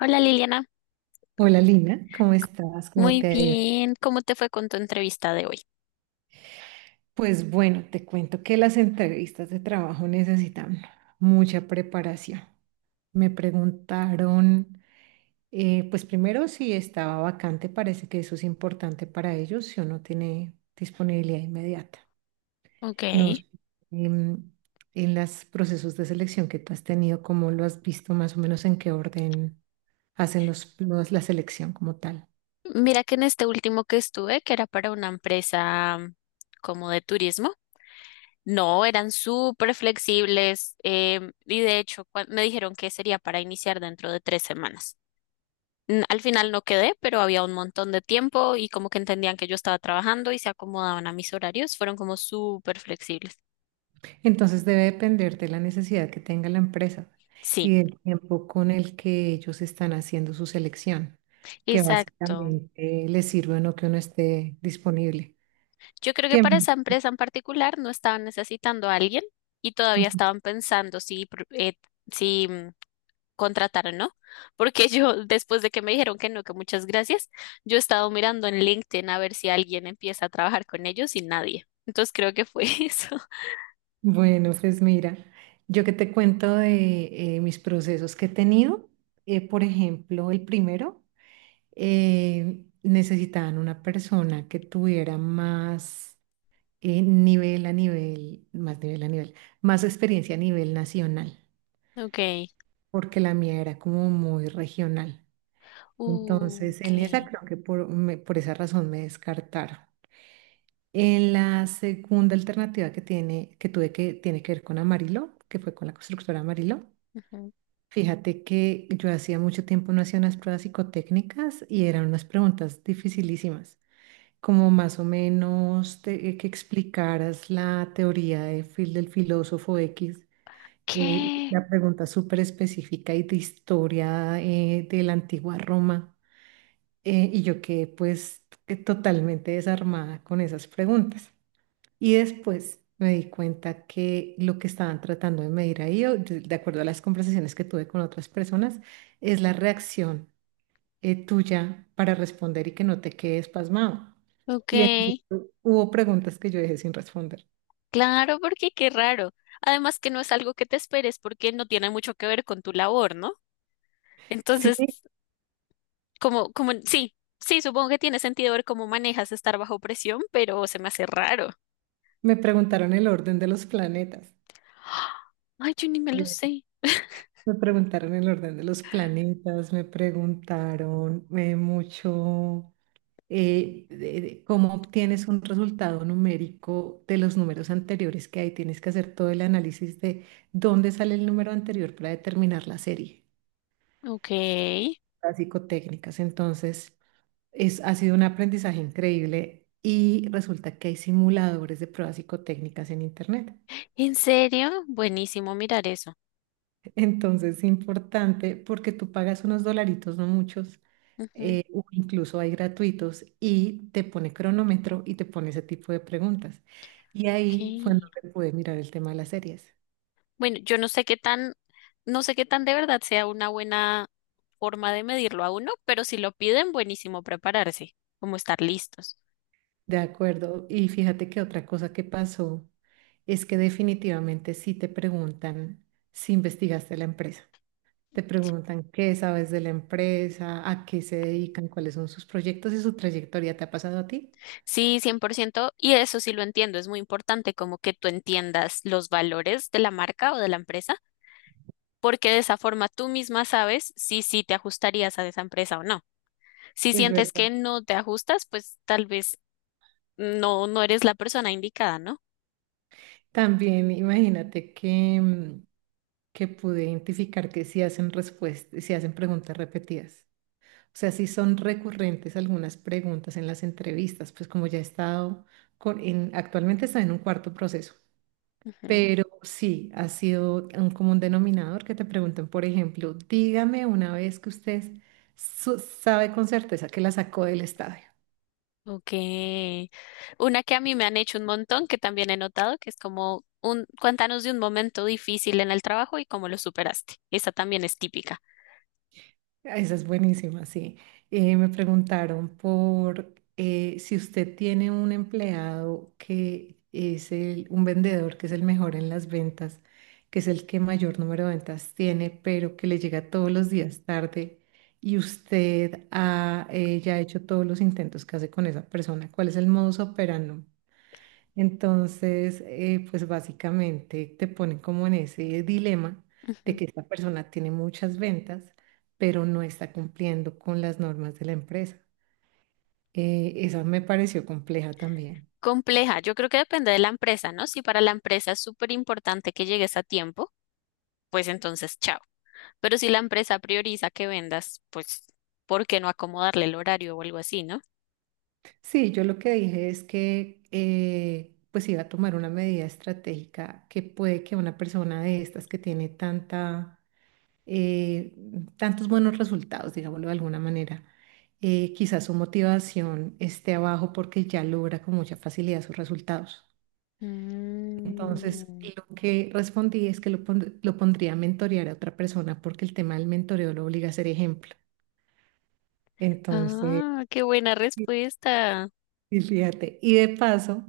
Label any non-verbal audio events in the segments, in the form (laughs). Hola Liliana, Hola Lina, ¿cómo estás? ¿Cómo muy te ha ido? bien. ¿Cómo te fue con tu entrevista de hoy? Pues bueno, te cuento que las entrevistas de trabajo necesitan mucha preparación. Me preguntaron, pues primero si estaba vacante, parece que eso es importante para ellos, si uno tiene disponibilidad inmediata. Ok, No sé, em, en los procesos de selección que tú has tenido, ¿cómo lo has visto más o menos en qué orden hacen la selección como tal? mira que en este último que estuve, que era para una empresa como de turismo, no, eran súper flexibles, y de hecho me dijeron que sería para iniciar dentro de 3 semanas. Al final no quedé, pero había un montón de tiempo y como que entendían que yo estaba trabajando y se acomodaban a mis horarios, fueron como súper flexibles. Entonces debe depender de la necesidad que tenga la empresa Sí, y del tiempo con el que ellos están haciendo su selección, que exacto. básicamente les sirve o no que uno esté disponible. Yo creo que ¿Qué para más? esa empresa en particular no estaban necesitando a alguien y todavía Ujú. estaban pensando si contratar o no, porque (laughs) yo, después de que me dijeron que no, que muchas gracias, yo he estado mirando en LinkedIn a ver si alguien empieza a trabajar con ellos y nadie. Entonces creo que fue (laughs) eso. Bueno, pues mira, yo que te cuento de mis procesos que he tenido, por ejemplo, el primero, necesitaban una persona que tuviera más más nivel a nivel, más experiencia a nivel nacional, Okay. porque la mía era como muy regional. Entonces, en esa Ok. creo que por esa razón me descartaron. En la segunda alternativa que tuve, que tiene que ver con Amarillo, que fue con la constructora Amarillo. Ujú. Fíjate que yo hacía mucho tiempo no hacía unas pruebas psicotécnicas y eran unas preguntas dificilísimas, como más o menos que explicaras la teoría del filósofo X, ¿Qué? la pregunta súper específica y de historia, de la antigua Roma. Y yo quedé pues que totalmente desarmada con esas preguntas. Y después me di cuenta que lo que estaban tratando de medir ahí, de acuerdo a las conversaciones que tuve con otras personas, es la reacción tuya para responder y que no te quedes pasmado. Y en Okay. efecto, hubo preguntas que yo dejé sin responder. Claro, porque qué raro. Además que no es algo que te esperes porque no tiene mucho que ver con tu labor, ¿no? Sí, Entonces como, sí, sí, supongo que tiene sentido ver cómo manejas estar bajo presión, pero se me hace raro. me preguntaron el orden de los planetas. Ay, yo ni me lo Sí. sé. Me preguntaron el orden de los planetas, me preguntaron mucho, de cómo obtienes un resultado numérico de los números anteriores que hay. Tienes que hacer todo el análisis de dónde sale el número anterior para determinar la serie, Ok. las psicotécnicas. Entonces, ha sido un aprendizaje increíble y resulta que hay simuladores de pruebas psicotécnicas en Internet. ¿En serio? Buenísimo mirar eso. Entonces es importante porque tú pagas unos dolaritos, no muchos, Ujú. O incluso hay gratuitos, y te pone cronómetro y te pone ese tipo de preguntas. Y Ok. ahí fue en donde pude mirar el tema de las series. Bueno, yo no sé qué tan, no sé qué tan de verdad sea una buena forma de medirlo a uno, pero si lo piden, buenísimo prepararse, como estar listos. De acuerdo. Y fíjate que otra cosa que pasó es que definitivamente sí te preguntan si investigaste la empresa. Te preguntan qué sabes de la empresa, a qué se dedican, cuáles son sus proyectos y su trayectoria. ¿Te ha pasado a ti? Sí, 100%. Y eso sí lo entiendo, es muy importante como que tú entiendas los valores de la marca o de la empresa porque de esa forma tú misma sabes si sí te ajustarías a esa empresa o no. Si Es sientes verdad. que no te ajustas, pues tal vez no, no eres la persona indicada, ¿no? También imagínate que, que pude identificar que si hacen preguntas repetidas. O sea, si son recurrentes algunas preguntas en las entrevistas, pues como ya he estado actualmente está en un cuarto proceso, Ujú. pero sí ha sido un común denominador que te pregunten, por ejemplo, dígame una vez que usted sabe con certeza que la sacó del estadio. Ok. Una que a mí me han hecho un montón, que también he notado, que es como un, cuéntanos de un momento difícil en el trabajo y cómo lo superaste. Esa también es típica. Ah, esa es buenísima, sí. Me preguntaron por si usted tiene un empleado un vendedor que es el mejor en las ventas, que es el que mayor número de ventas tiene, pero que le llega todos los días tarde y usted ha ya hecho todos los intentos que hace con esa persona. ¿Cuál es el modus operandi? Entonces, pues básicamente te ponen como en ese dilema de Ujú. que esta persona tiene muchas ventas, pero no está cumpliendo con las normas de la empresa. Esa me pareció compleja también. Compleja. Yo creo que depende de la empresa, ¿no? Si para la empresa es súper importante que llegues a tiempo, pues entonces chao. Pero si la empresa prioriza que vendas, pues, ¿por qué no acomodarle el horario o algo así, no? Sí, yo lo que dije es que pues iba a tomar una medida estratégica, que puede que una persona de estas que tiene tanta eh, tantos buenos resultados, digámoslo de alguna manera. Quizás su motivación esté abajo porque ya logra con mucha facilidad sus resultados. Entonces, Mm. lo que respondí es que lo pondría a mentorear a otra persona porque el tema del mentoreo lo obliga a ser ejemplo. Entonces, Ah, qué buena sí, respuesta. y fíjate,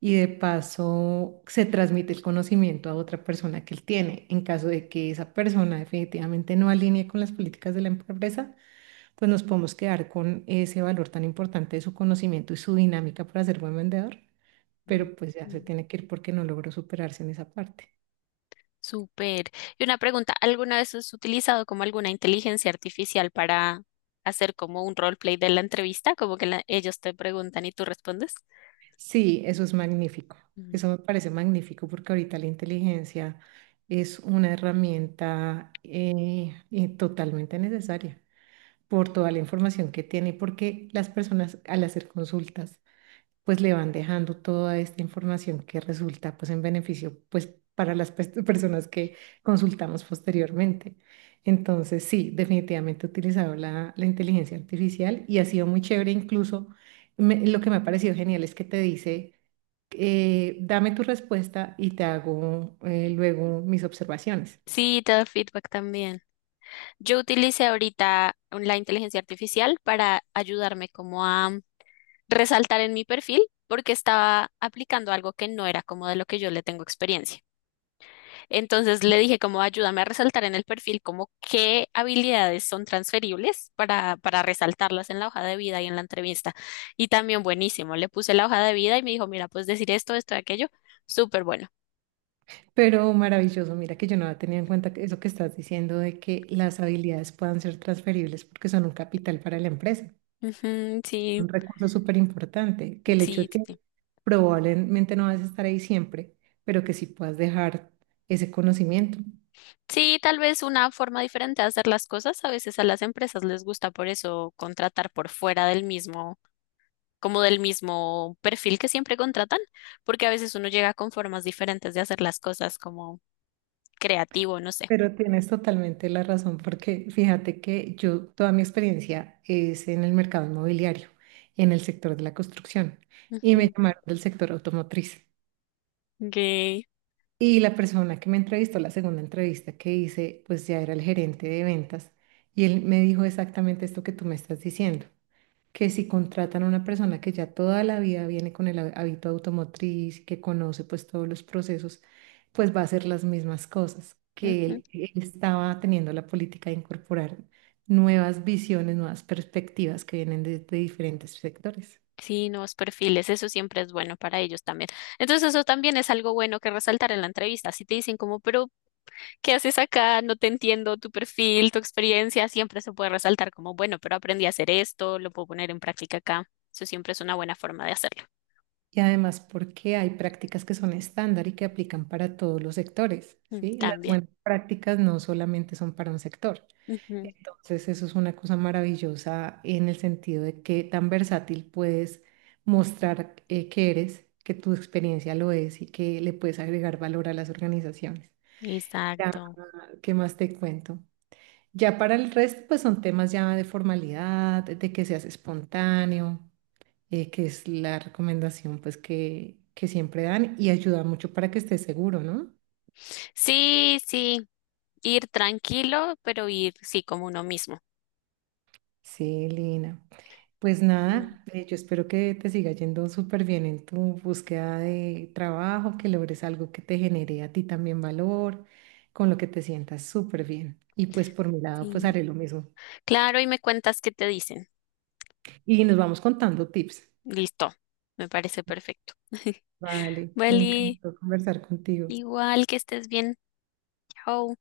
y de paso se transmite el conocimiento a otra persona que él tiene. En caso de que esa persona definitivamente no alinee con las políticas de la empresa, pues nos podemos quedar con ese valor tan importante de su conocimiento y su dinámica para ser buen vendedor, Ujú. pero pues ya se tiene que ir porque no logró superarse en esa parte. Súper. Y una pregunta, ¿alguna vez has utilizado como alguna inteligencia artificial para hacer como un roleplay de la entrevista? Como que ellos te preguntan y tú respondes. Sí, eso es magnífico. Mm. Eso me parece magnífico porque ahorita la inteligencia es una herramienta totalmente necesaria por toda la información que tiene, porque las personas al hacer consultas pues le van dejando toda esta información que resulta pues en beneficio, pues para las (laughs) personas que consultamos posteriormente. Entonces, sí, definitivamente he utilizado la inteligencia artificial y ha sido muy chévere incluso. Lo que me ha parecido genial es que te dice, dame tu respuesta y te hago, luego mis observaciones. Sí, te da feedback también. Yo utilicé ahorita la inteligencia artificial para ayudarme como a resaltar en mi perfil porque estaba aplicando algo que no era como de lo que yo le tengo experiencia. Entonces le dije como ayúdame a resaltar en el perfil como qué habilidades son transferibles para resaltarlas en la hoja de vida y en la entrevista. Y también buenísimo, le puse la hoja de vida y me dijo, mira, pues decir esto, esto y aquello, súper bueno. Pero maravilloso, mira que yo no había tenido en cuenta que eso que estás diciendo de que las habilidades puedan ser transferibles porque son un capital para la empresa, Ujú, sí, un recurso súper importante, que el hecho sí, de sí, que sí. probablemente no vas a estar ahí siempre, pero que sí puedas dejar ese conocimiento. Sí, tal vez una forma diferente de hacer las cosas. A veces a las empresas les gusta por eso contratar por fuera del mismo, como del mismo perfil que siempre contratan, porque a veces uno llega con formas diferentes de hacer las cosas, como creativo, no sé. Pero tienes totalmente la razón, porque fíjate que yo, toda mi experiencia es en el mercado inmobiliario, en el sector de la construcción, y me Ujú. llamaron del sector automotriz. Gay. Y la persona que me entrevistó, la segunda entrevista que hice, pues ya era el gerente de ventas, y él me dijo exactamente esto que tú me estás diciendo, que si contratan a una persona que ya toda la vida viene con el hábito automotriz, que conoce pues todos los procesos, pues va a hacer las mismas cosas, que Ujú. Él estaba teniendo la política de incorporar nuevas visiones, nuevas perspectivas que vienen de diferentes sectores. Sí, nuevos perfiles, eso siempre es bueno para ellos también. Entonces, eso también es algo bueno que resaltar en la entrevista. Si te dicen como, pero, ¿qué haces acá? No te entiendo tu perfil, tu experiencia, siempre se puede resaltar como, bueno, pero aprendí a hacer esto, lo puedo poner en práctica acá. Eso siempre es una buena forma de hacerlo. Y además porque hay prácticas que son estándar y que aplican para todos los sectores, Mm. ¿sí? Las También. buenas prácticas no solamente son para un sector. Ujú. Entonces, eso es una cosa maravillosa en el sentido de que tan versátil puedes mostrar, que eres, que tu experiencia lo es y que le puedes agregar valor a las organizaciones. Ya, Exacto. ¿qué más te cuento? Ya para el resto, pues son temas ya de formalidad, de que seas espontáneo, que es la recomendación pues que siempre dan y ayuda mucho para que estés seguro, ¿no? Sí, sí. Ir tranquilo, pero ir, sí, como uno mismo. Sí, Lina. Pues No. nada, yo espero que te siga yendo súper bien en tu búsqueda de trabajo, que logres algo que te genere a ti también valor, con lo que te sientas súper bien. Y pues por mi lado, pues Sí. haré lo mismo. Claro, y me cuentas qué te dicen. Y nos vamos contando tips. Listo, me parece perfecto. (laughs) Vale, me Vale, encantó conversar contigo. igual que estés bien. Chao.